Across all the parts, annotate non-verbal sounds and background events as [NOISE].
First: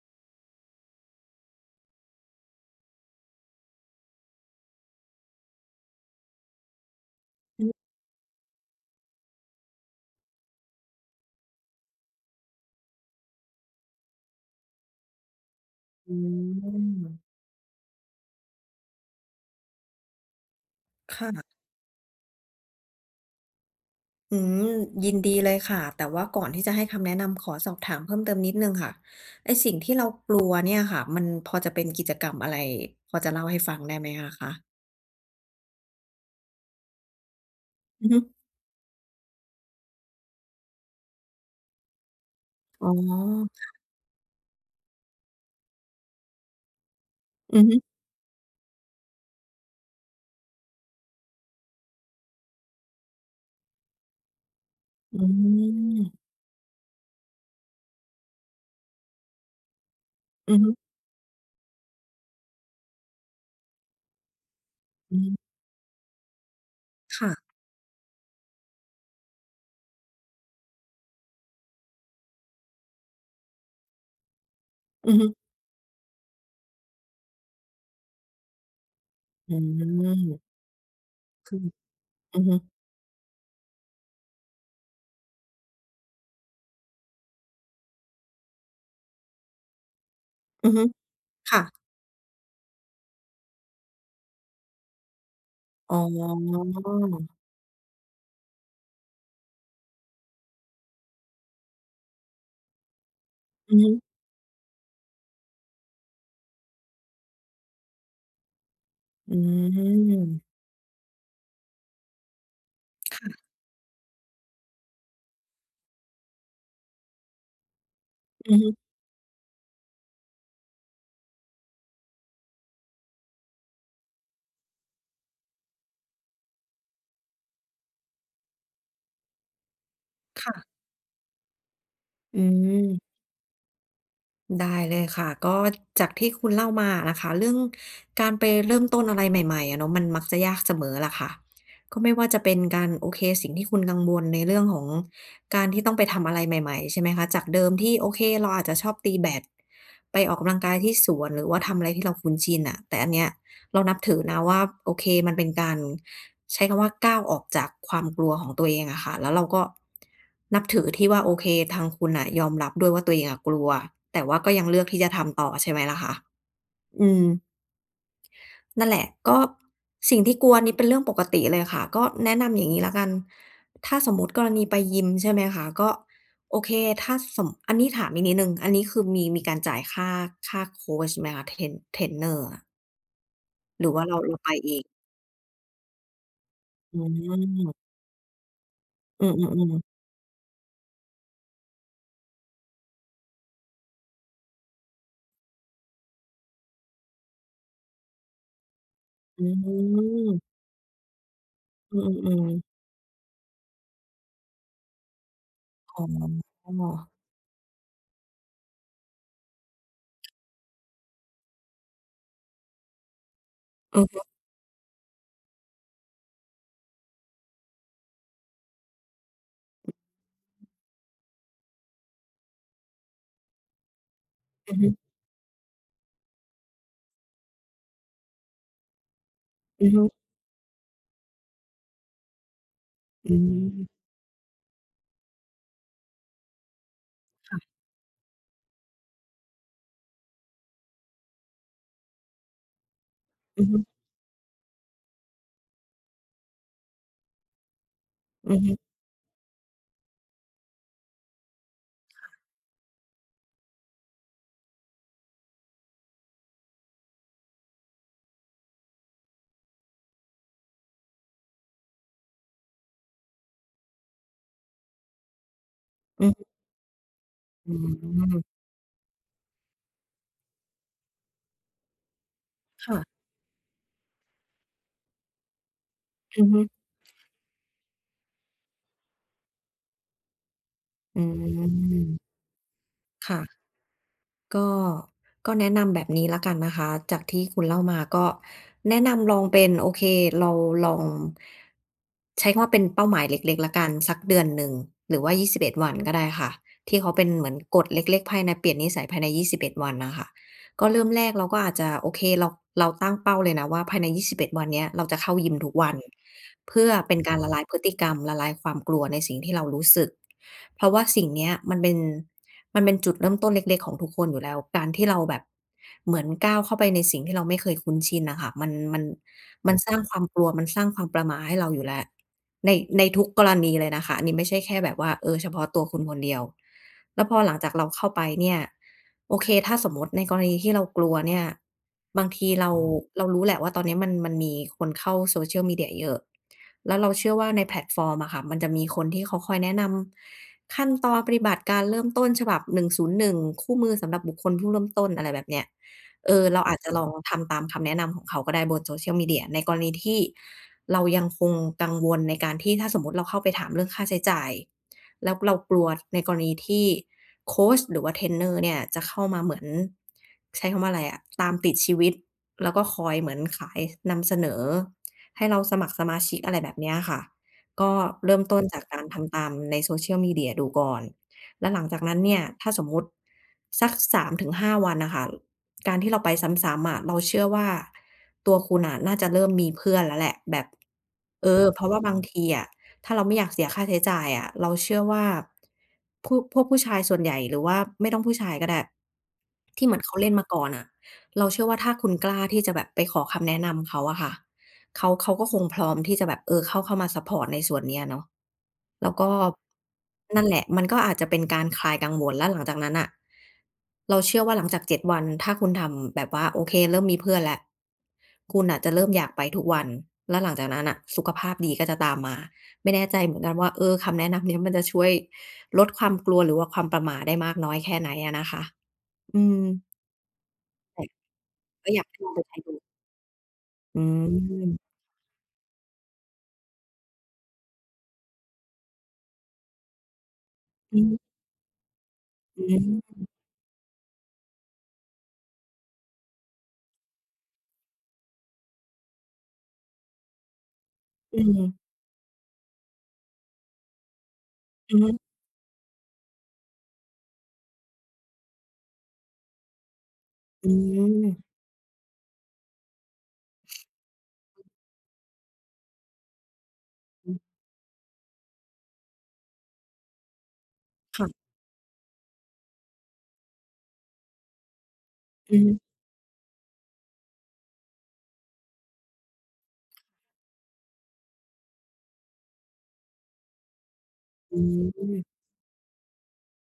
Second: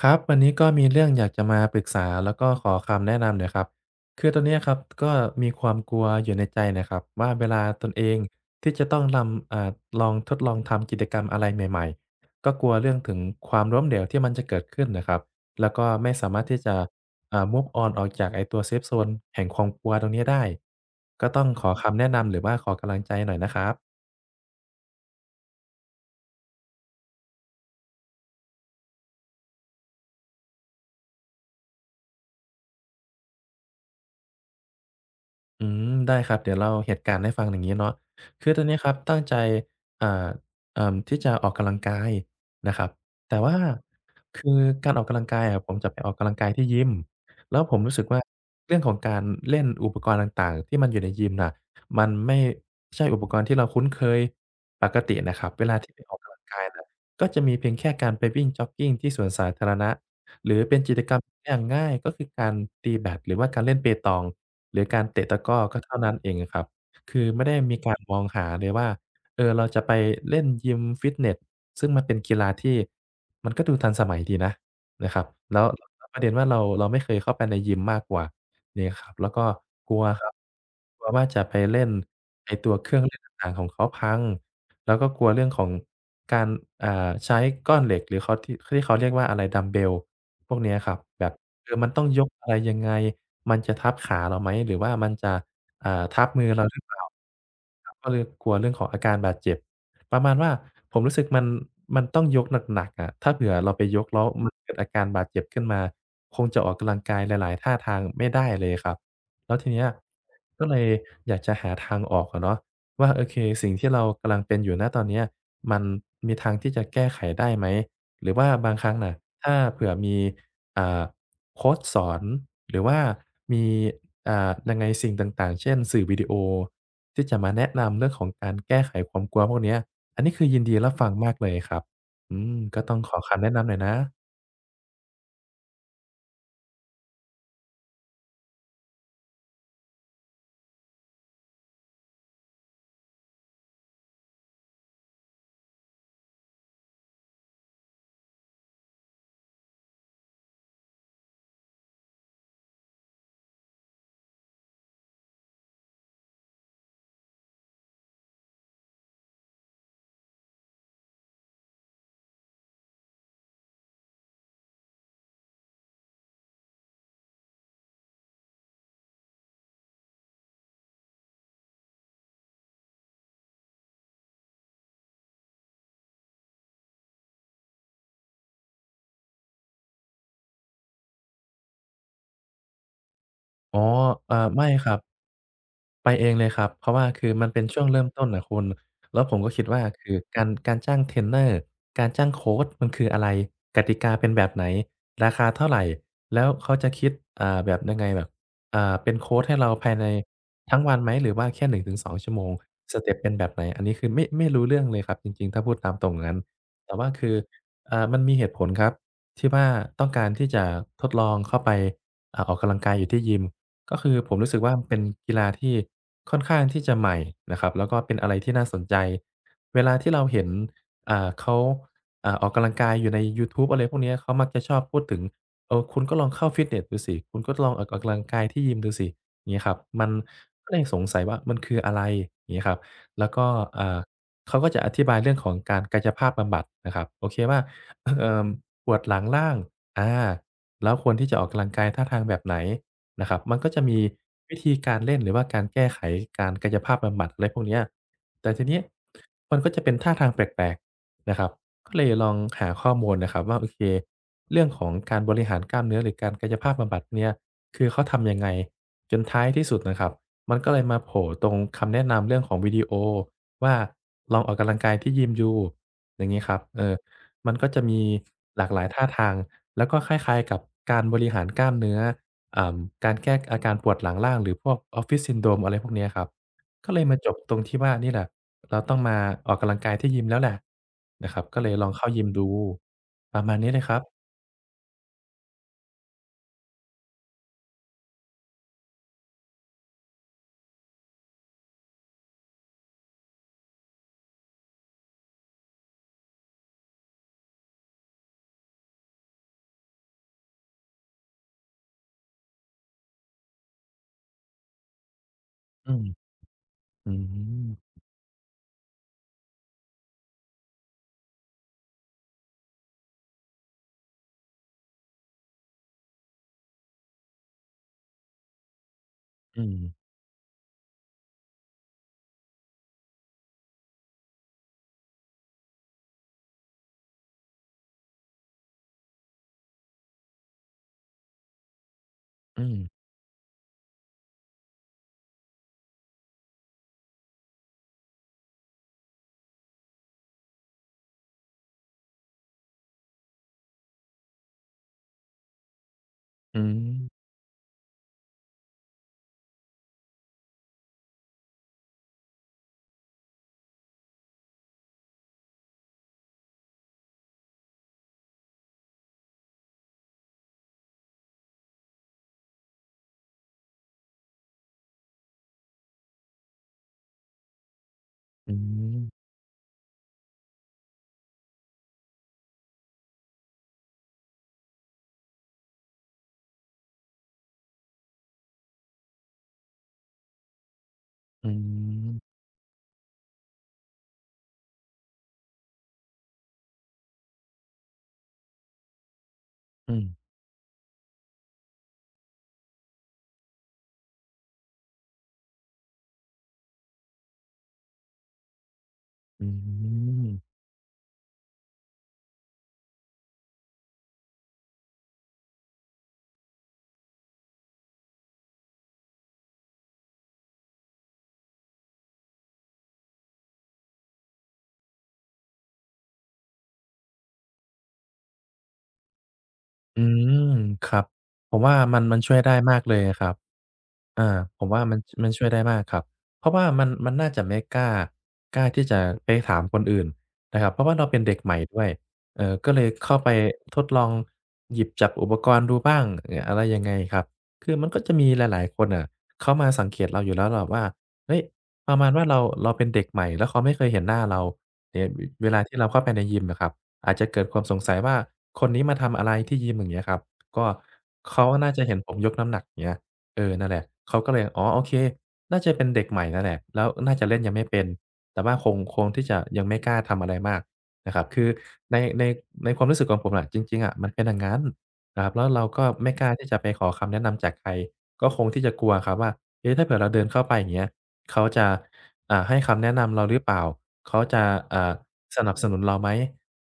ครับวันนี้ก็มีเรื่องอยากจะมาปรึกษาแล้วก็ขอคำแนะนำหน่อยครับคือตอนเนี้ยครับก็มีความกลัวอยู่ในใจนะครับว่าเวลาอตนเองที่จะต้องลำอ่าลองทดลองทำกิจกรรมอะไรใหม่ๆก็กลัวเรื่องถึงความล้มเหลวที่มันจะเกิดขึ้นน่ะครับแล้วก็ไม่ืสามารถที่จะมmove on ออกจากไอ้ตัวเซฟโซนแห่งความกลัวตรงนี้ได้ก็ต้องค่ะขอคำแนะนำหรือว่าขอกำลังใจหน่อยนะครับ อืมยินดีเลยค่ะแต่ว่าก่อนที่จะให้คำแนะนำขอสอบถามเพิ่มเติมนิดหนึ่งค่ะไอ้สิ่งที่เรากลัวเนี่ยค่ะมันพอจะเป็นกิจกรรมอะไรพอจะเล่าให้ฟังได้ไหมอะคะอืมได้ครับเดี๋ยวเล่าเหตุการณ์ให้ฟังอย่างงี้เนาะอือฮึคือตอนนี้ครับตั้งใจอ่าที่จะออกกำลังกายนะครัอ๋บแต่ว่าอคือการออกกำลังกายอะผมจะไปออกกำลังกายที่ยิมอืแล้วอผมฮึรู้สึกว่าเรื่องของการเล่นอุปกรณ์ต่างๆที่มันอยู่ในยิมน่ะมันไม่ใช่อุปกรณ์ที่เราคุ้นเคยปกติอืนะครับเวลาที่ไปออกมกำลังกายน่ะก็จะมีเพียงแค่การไปวิ่งจ็อกกิงที่สวนสาธารณะ หอืรืออฮึเป็นกิจกรรมอย่างง่ายก็คือการตีแบดหรือว่าการเล่นเปตองหรือการอืเตะตะกมร้อก็เท่านั้นเองอะครับคือค่ะไม่ได้มีการมองหาเลยว่าเออเราจะไปเล่นยิมฟิตเนสซึ่งมันเป็นกีฬาที่มันก็ดูทันสมัยดีนะ นะอืคอรับฮึแล้วประเด็นว่าเราไม่เคยเข้าไปในยิมมากกว่านี่ครับแล้วก็อืกลัวครับมกลัวว่าจะไปคือเล่นอือไอ้ฮึตัวเครื่องเล่นต่างๆของเขาพังแล้วก็กลัวเรื่องของการอ่าใช้ก้อนเหล็กหรือเขาที่ที่เขาเรียกว่าอะไรดัมบ์เบลพวกอืเนี้อยฮึครับแบบค่ะเออมันต้องยกอะไรยังไงมันจะทับขาเราไหมหรือว่ามันจะอ๋อทับมือเราหรือเปล่าครับก็เลยกลัวเรื่องของอาการบาดเจ็บ ประมาณว่าผมรู้สึกมันต้องยกหนักๆอะถ้าเผื่อเราอือไปฮึยกแล้วมันเกิดอาการบาดเจ็บขึ้นมาคงจะออกกำลังกายหลายๆท่าทางไม่ได้เลยครับอืแล้วทีเนี้ยมก็เลยอยากจะหาทางออกอะเนาะว่าโอเคค่ะสิ่งที่เรากำลังเป็นอยู่ณตอนเนี้ยมันมีทางที่จะแก้ไขได้ไหมหรือว่าอือฮึบางครั้งน่ะถ้าเผื่อมีอ่าโคชสอนหรือว่ามียังไงสิ่งต่างๆเช่นสื่อวิดีโอที่จะมาแนะนำเรื่องของการแก้ไขความกลัวพวกเนี้ย อันนี้คือยินดีค่ะรับฟังมากเลยครับอือืมก็ต้องขม อคำแนะนำหน่อยนะ ได้เลยค่ะก็จากที่คุณเล่ามานะคะเรื่องการไปเริ่มต้นอะไรใหม่ๆอะเนาะมันมักจะยากเสมอล่ะค่ะก็ไม่ว่าจะเป็นการโอเคสิ่งที่คุณกังวลในเรื่องของการที่ต้องไปทำอะไรใหม่ๆใช่ไหมคะจากเดิมที่โอเคเราอาจจะชอบตีแบดไปออกกำลังกายที่สวนหรือว่าทำอะไรที่เราคุ้นชินอ่ะแต่อันเนี้ย เรานับถือนะว่าโอเคมันเป็นการใช้คำว่าก้าวออกจากความกลัวของตัวเองอะค่ะแล้วเราก็นับถือที่ว่าโอเคทางคุณน่ะยอมรับด้วยว่าตัวเองอะกลัวแต่ว่าก็ยังเลือกที่จะทำต่อใช่ไหมล่ะคะอืมนั่นแหละก็สิ่งที่กลัวนี่เป็นเรื่องปกติเลยค่ะก็แนะนำอย่างงี้แล้วกันถ้าสมมุติกรณีไปยิมใช่ไหมคะก็โอเคถ้าสมอันนี้ถามอีกนิดหนึ่งอันนี้คือมีการจ่ายค่าโคชไหมคะเทรนเนอร์อะอ๋อหรือว่าเราเราไปไม่เองครับ ไปเองเลยครับเพราะอืว่าคือมันเป็นม ช่วงเริ่มต้นอะคุณแล้วอืผมก็คิดมว่าๆๆคือการจ้างเทรนเนอร์การจ้างโคชมันคืออะไรกติกาเป็นแบบไหนราคาเท่าไรแล้วเขาจะคิดแบบยังไงแบบเป็นโคชอืให้เราภายในมทั้งวันไหมหรือว่าแค่หนึ่งถึอืงสองชั่วโมมงๆๆสเต็ปเป็นแบบไหนอันนี้คือไม่รู้เรื่องเลยครับจริงๆถ้าพูดตามอ๋ตรงอย่างงั้นอแต่ว่าคือมันมีเหตุผลครับที่ว่าต้องการที่จะทดลองเข้าไปออกกำลังกายอยู่ที่ยิม ก็คือผมรู้สึกว่ามันเป็นกีฬาที่ค่อนข้างที่จะใหม่นะครับแล้วก็เป็นอะไรที่น่าสนใจเวลาที่เราเห็นเขาออกกำลังกายอยู่ในยูทูบอะไรพวกเนี้ยเขามักจะชอืออบฮึพูดถึงเออคุณก็ลองเข้าฟิตเนสดูสิคุณก็ลองออกกำลังกายที่ยิมดูสิอย่างงี้ครับอือฮึอืมัอนฮึก็เลยสงสัยว่ามันคืออะไรอย่างงี้ครับแล้วอืก็อ่ามเขาก็จะอธิบายเรื่องของการกายภาพบำบัดนะครับโอเคว่า ค่ะ [LAUGHS] เอ่อปวดหลังล่างอาแล้วควรที่จะออกกำลังกายท่าทางแบบไหน นะครับมันอือก็ฮึจะมีวิธีการเล่นหรือว่าการแก้ไขการกายภาพบำบัดอะไรพวกเนี้ยแต่อือทีฮึเนี้ยมันก็จะเป็นท่าทางแปลกๆนะครับก็เลยลองหาข้อมูลนะครับว่าโอเคเรื่องของการบริหารกล้ามเนื้อหรือการกายภาพบำบัดเนี่ยคือเขาทำยังไงจนท้ายที่สุดนะครับมันก็เลยมาโผล่ตรงคำแนะนำเรื่องของวิดีโอว่าลองออกกำลังกายที่ยิมดูออืย่างงี้คอรับเออมันก็อืจะมีมหลากหลายท่าทางแล้วก็คล้ายๆกับการบริหารกล้ามเนื้อ อ่าการค่ะแก้อาการปวดหลังล่างหรือพวก Office Syndrome อะไรพวกเนี้ยครับอือฮึก็เลยมาจบตรงที่ว่านี่แหละเราต้องมาออกกำลังกายที่ยิมแล้วแหละอืนะครับก็เลยลองเข้ายิมมดูปค่ะ ระมาณนี้เลยครับก็ก็แนะนำแบบนี้แล้วกันนะคะจากที่คุณเล่ามาก็แนะนำลองเป็นโอเคเราลองใช้คำว่าเป็นเป้าหมายเล็กๆแล้วกันสักเดือนหนึ่งหรือว่า21วันก็ได้ค่ะที่เขาเป็นเหมือนกฎเล็กๆภายในเปลี่ยนนิสัยภายใน21วันน่ะค่ะก็เริ่มแรกเราก็อาจจะโอเคเราตั้งเป้าเลยนะว่าภายใน21วันเนี้ยเราจะเข้ายิมทุกอืวันมเพื่ออืเป็นการละลายมพฤติกรรมละลายความกลัวในสิ่งที่เรารู้สึกเพราะว่าสิ่งเนี้ยมันเป็น มันเป็นจุดเริ่มต้นเล็กๆของทุกคนอยู่แล้ว การที่เราแบบเหมือนก้าวเข้าไปในสิ่งที่เราไม่เคยคุ้นชินน่ะค่ะมัน อืมมันสร้างความกลัวมันสร้างความประหม่าให้เราอยู่แล้วในในทุกกรณีเลยนะคะอันนี้ไม่ใช่แค่แบบว่าเออเฉพาะตัวคุณคนเดียวแล้วพอหลังจากเราเข้าไปเนี่ยโอเคถ้าสมมุติในกรณีที่เรากลัวเนี่ยบางทีอืเรามเรารู้แหละว่าตอนนี้มันมีคนเข้า social media เยอะแล้วเราเชื่อว่าในแพลตฟอร์มอะค่ะมันจะมีคนที่เขาคอยแนะนำขั้นตอนปฏิบัติการเริ่มต้นฉบับ101คู่มือสำหรับบุคคลผู้เริ่มต้นอะไรแบบเนี้ย เอออืเราอาจจะลองมทำตามคำแนะนำของเขาก็ได้บน Social Media ในกรณีที่เรายังคงกังวลในการที่ถ้าสมมุติเราเข้าไปถามเรื่องค่าใช้จ่ายแล้วเรากลัวในกรณีที่โคชหรือว่าเทรนเนอร์เนี่ยจะเข้ามาเหมือนใช้คำว่าอะไรอะตามติดชีวิตแล้วก็คอยเหมือนขายนำเสนอให้เราสมัครสมาชิกอะไรแบบเนี้ยค่ะก็เริ่มอืต้นจากกามรทำตามใน Social Media ดูก่อนแล้วหลังจากนั้นเนี่ยถ้าสมมุติสัก3-5 วันน่ะค่ะ การที่เราไปซ้ำๆอะเราเชื่อว่าตัวคุณน่ะน่าจะเริ่มมีเพื่อนแล้วแหละแบบเออือเพราะว่าบางมทีอะถ้าเราไม่อยากเสียค่าใช้จ่ายอะเราเชื่อว่าพวกผู้ชายส่วนใหญ่หรือว่าไม่ต้องผู้ชายก็ได้ที่เหอืมือมนเขาเล่นมาก่อนอะเราเชื่อว่าถ้าคุณกล้าที่จะแบบไปขอคำแนะนำเขาอะค่ะ เขาก็คงพร้อมที่จะแบบเออเข้ามาซัปพอร์ตในส่วนเนี้ยเนาะแล้วก็อืนั่นม แหละมันก็อาจจะเป็นการคลายกังวลแล้วหลังจากนั้นน่ะเราเชื่อว่าหลังจาก7วันถ้าคุณทำแบบว่าโอเคเริ่มมีเพื่อนแล้วคุณน่ะจะเริ่มอยากไปทุกวันแล้วหลังจากนั้นน่ะสุขภาพดีก็จะตามมาไม่แน่ใจเหมือนกันว่าเออคำแนะนำเนี้ยมันจะช่วยลดความกลัวหรือว่าความประหม่าได้มากน้อยแค่ไหนอะนะคะอืมอืมครัแต่บผมว่าก็อมันยากมัให้นลอช่งวไปยได้ใช้ดูมากเลยอะครับอือาผมว่ามมันช่วยได้มากครับเพราะว่ามันน่าจะไม่กล้าที่จะไปถามคนอื่นนะครับเพราะว่าอืเราเป็นอเด็กใหม่ด้วยอืก็เลยเข้าอไปทดลองหยิบจับอุปกรณ์ดูบ้างอะไรยังไงครับคือมันก็จะมีหลายๆคนน่ะเขามาสังเกตเราอยู่แล้วแหละว่าเฮ้อืยปมระมาณว่าเราเป็นเด็กใหม่แล้วเขาไม่เคยเห็นหน้าเราอือเนี่ยฮึ เวลาที่เราเข้าไปในยิมอะครับ อาจจะเกิดความสงสัยว่าคนนี้มาทำอะไรที่ยิมอย่างเงี้ยครับก็อืมเขาน่าจะเห็นผมยกน้ำหนักอย่างเงี้ยเออนั่นแหละเขาก็เลยอ๋อโอเคน่าจะเป็นเด็กใหม่นั่นแหละแล้วน่าจะเล่นยังไม่เป็นแต่ว่าคงที่จะยังไม่กล้าทำอะไรมากนะครับคือค่ะในในในความรู้สึกของผมอะจริงๆอะมันเป็นอย่างงั้นนะครับแล้วอืเราก็มไม่กล้าที่จะไปขอคำแนะนำจากใครก็คงที่จะกลัวครับว่าเอ๊ะถ้าเผื่อเราเดินเข้าไปอย่างเงี้ยเขาจะให้คำแนะนำเราหรือเปล่าเขาจะอืมอ่า อันนสนับสนุนเราไหม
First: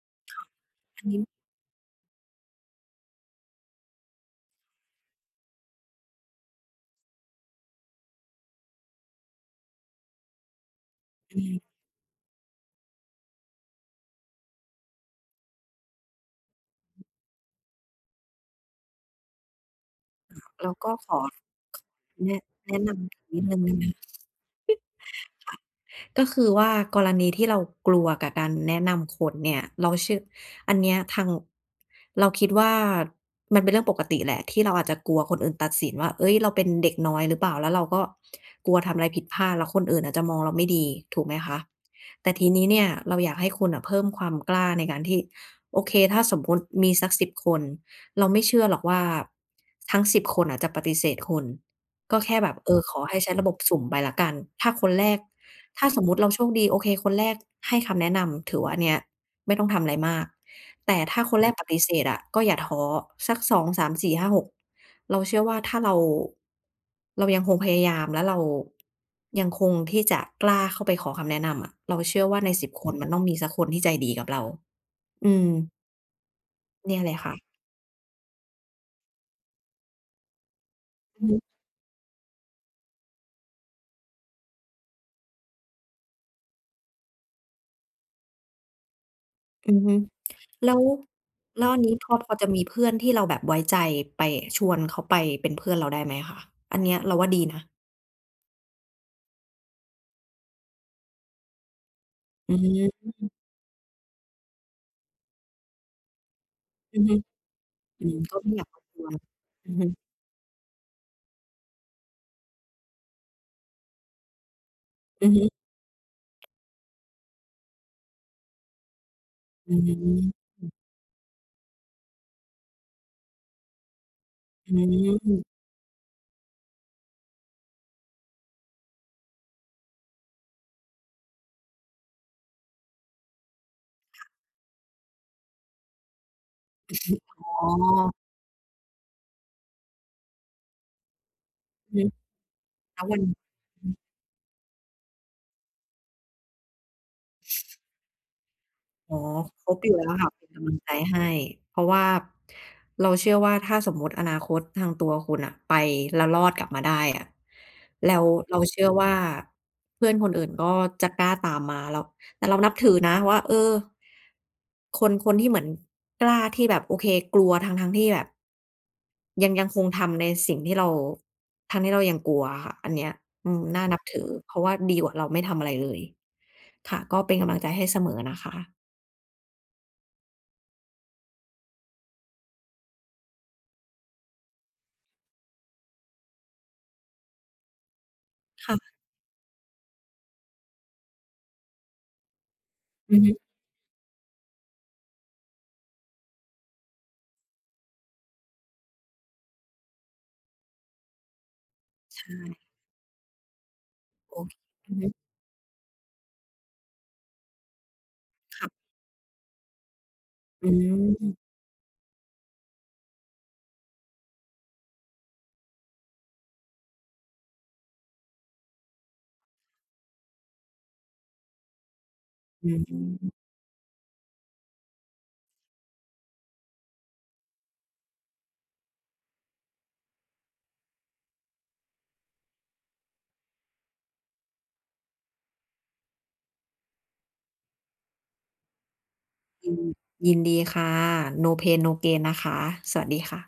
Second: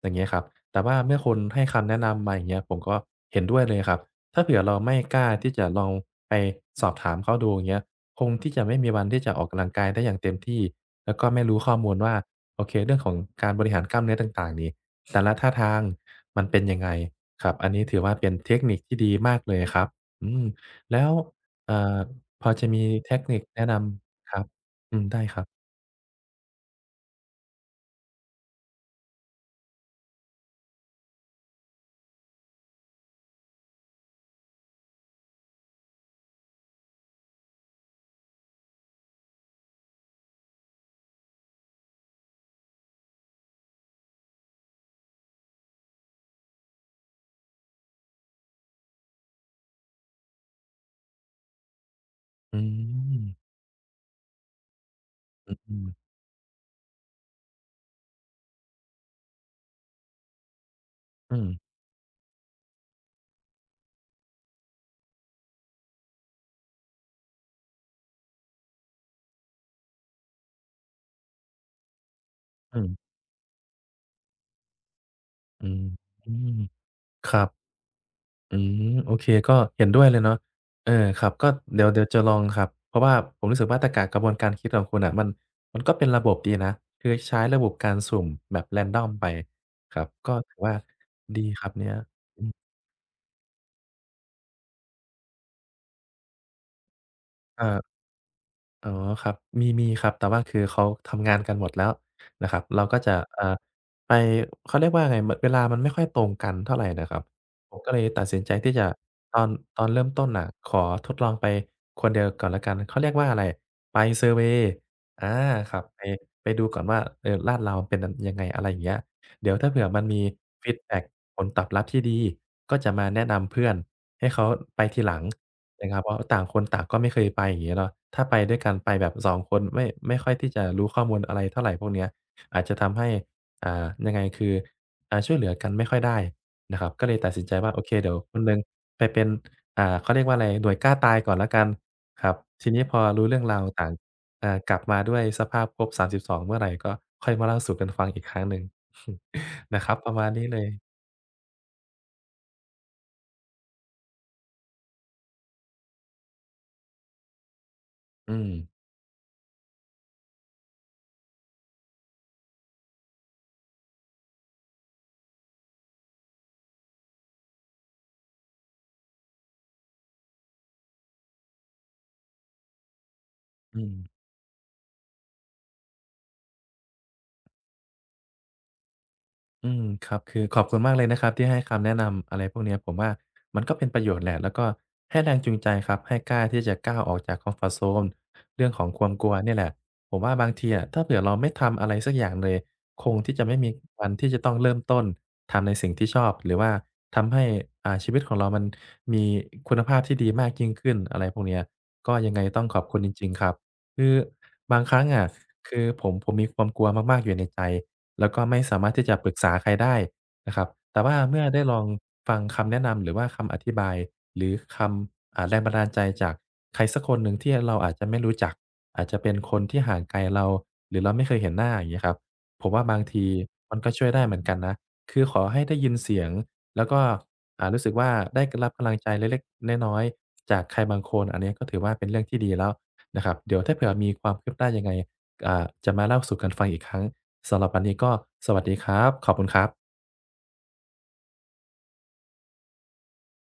อย่างเงี้ยครับแต่ว่าเมื่อี้คุณให้คำแนะนำมาอย่างเงี้ยผมก็เห็นด้วยเลยครับถ้าเผื่อเราไม่กล้าที่จะลองไปสอบถามเขาดูอย่างเงี้ยคงที่จะไม่มีวันที่จะออกกำลังกายได้อย่างเต็มที่แล้วก็อืไม่มรู้ข้อมูลว่าโอเคเรื่องของการบริหารกล้ามเนื้อต่างๆนี่แต่ละท่าทางมันเป็นยังไงครับอันนี้ถือว่าเป็นเทคนิคที่ดีมากเลยครับอืมเราก็แล้ขวอเอ่อแนะพอจะแนะมีนำอีเทกคนินิคดหนึ่งแนะนนะคะ ำครับอืมได้ครับก็คือว่ากรณีที่เรากลัวกับการแนะนำคนเนี่ยเราเชื่ออันเนี้ยทางเราคิดว่ามันเป็นเรื่องปกติแหละที่เราอาจจะกลัวคนอื่นตัดสินว่าเฮ้ยเราเป็นเด็กน้อยหรือเปล่าแล้วเราก็กลัวทำอะไรผิดพลาดแล้วคนอื่นอาจจะมองเราไม่ดีถูกไหมคะแต่ทีนี้เนี่ยเราอยากให้คุณน่ะเพิ่มความกล้าในการที่โอเคถ้าสมมุติมีสักสิบคนเราไม่เชื่อหรอกว่าทั้งสิบคนอะจะปฏิเสธคุณก็แค่แบบอืเออขอให้มใช้ระบบสุ่มไปแล้วกันถ้าคนแรก อือถ้าสมมุติเราโชคดีโอเคคนแรกให้คำแนะนำถือว่าอันเนี้ยไม่ต้องทำอะไรมากแต่ถ้าคอืนอแรกปฏิเสธอะก็อย่าท้อสัก2้าหกเราเชื่อว่าถ้าเรายังคงพยายามแล้วเรายังคงที่จะกล้าเข้าไปขอคำแนะนำอะเราเชื่อว่าใน10อืคนมมันม ต้องมีสักคนที่ใจดีกับเราอืมอืมอืมเนี่ยเลยครับค่ะอืมโอเคก็เห็นด้วยเลยเนาะเออคอือรับก็ฮึเดี๋ยวจะลองครับเพราะว่าผมรู้สึกว่าตรรกะกระบวนการคิดของคุณน่ะมันก็เป็นระบบดีนะคือใช้ระบบการสุ่มแบบ random ไปอือคฮึรับก็ถือว่าแล้วดีคแล้รับวอันเนี่ยนี้พอจะมีเพื่อนที่เราแบบไว้ใจไปชวนเขาไปเป็นเพื่อนเราได้ไหมคะอันเนี้ยเราว่าดีเอนะอ อ๋อครับมีครับแต่ว่าคือเขาทำงานกันหมดแล้วนะอืครับเราก็ม จะอ่าไปเขาเรียกว่าไงมเวลามันไม่ค่อยตรงกันเท่าไรอือน่ะคฮึรับผมก็เลอืยมตัดก็สินใจไม่อยากที่รบจะกวนตอนอือตอฮึนเริ่มต้นน่ะขอทดลองไปคนเดียวก่อนแล้วกันเขาเรียกว่าอะไรไปเซอร์เวย์อาอือฮึครับไปดูก่อนว่าเออลาดเราเป็นนยังไงอะไรอย่างเงี้ย เดี๋ยวถ้าอืเผื่อมันมีมฟีดแบ็กผลตอบรับที่ดีก็จะมาแนะนำเพื่อนให้เขาอืไปทีหลังมนะครับเพราะต่างคนต่างก็ไม่เคยไปอย่างงี้เนาะถ้าไปด้วยกันไปแบบ2คนไม่ค่อยที่จะรู้ข้อมูลอะไรเท่าไรพวกเนี้ยอาจจะทำให้ยังไงคือช่วยเหลือกันไม่ค่อยได้นะครับก็เลยตัดสินใจอ๋ว่าอโอเคเดี๋ยวคนหนึ่งไปเป็นเขาเรียกว่าอะไรหน่วยกล้าตายก่อนแล้วกันอือฮึครับทีนี้พอแล้ววัน รู้เรื่องราวต่างกลับมาด้วยสภาพครบ32เมื่อไรก็ค่อยมาเล่าสู่กันฟังอีกครั้งหนึ่ง อ๋อครบนะคอรัยู่บแล้ปวระมาณค่ะเป็นี้นเลกำลังใจยให้เพราะว่าเราเชื่อว่าถ้าสมมุติอนาคตทางตัวคุณน่ะไปแล้วรอดกลับมาได้อะแล้วอืมเราเชื่อว่าเพื่อนคนอื่นก็จะกล้าตามมาเราแต่เรานับถือนะว่าเออคนที่เหมือนกล้าที่แบบโอเคกลัวทั้งๆที่แบบยังคงทำในสิ่งที่เราทั้งที่เรายังกลัวอะค่ะอันเนี้ยอืมอืน่าม นับถือเพราะว่าดีกว่าเราไม่ทำอะไรเลยค่ะก็เป็นกำลังใจให้เสมอนะคะ อืมครับคือขอบคุณมากเลยนะครับที่ให้คำแนะนำอะไรพวกเนี้ยผมว่ามันก็เป็นประโยชน์แหละแล้วก็ให้แรงจูงใจครับให้กล้าที่จะก้าวออกจากคอมฟอร์ตโซนเรื่องของค่ะความกลัวเนี่ยแหละผมว่าบางทีอะถ้าเผื่อเราไม่ทำอะไรสักอย่างเลยคอืงอฮึที่จะไม่มีวันที่จะต้องเริ่มต้นทำในสิ่งที่ชอบหรือว่าทำให้ชีวิตของเรามันมีคุณภาพที่ดีมากยิ่งขึ้นอะไรพวกเนี้ยก็ยัใช่งไงต้องขอบคุณจริงๆครับคือโอเคบางคอือรั้งฮึอะคือผมมีความกลัวมากๆอยู่ในใจ แล้วก็ไม่สาค่ะมารถที่จะปรึกษาใครได้นะครัอืบแต่ว่าเมื่อมได้ลองฟังคำแนะนำหรือว่าคำอธิบายหรือคำแรงบันดาลใจจากใครสักคนหนึ่งที่เราอาจจะไม่รู้จักอาจจะเป็นคนที่ห่างไกลเราหรือเราไม่เคยเห็นหน้าอย่างเงี้ยครับผอืมว่าบางทีมมันก็ช่วยได้เหมือนกันนะคือขอให้ได้ยินเสียงแล้วก็รู้สึกว่าได้รับกำลังใจเล็กๆน้อยๆจากใครบางคนอันเนี้ยก็ถือว่าเป็นเรื่องที่ดีแล้วนะครับเดี๋ยวถ้าเผื่อมีความคืบหน้ายังไงจะมาเล่าสู่กันฟังอีกครั้ง สำหรับวันนี้ก็สวัสดีครับขอบคุณครัยินบยินดีค่ะ No pain no gain นะคะสวัสดีค่ะ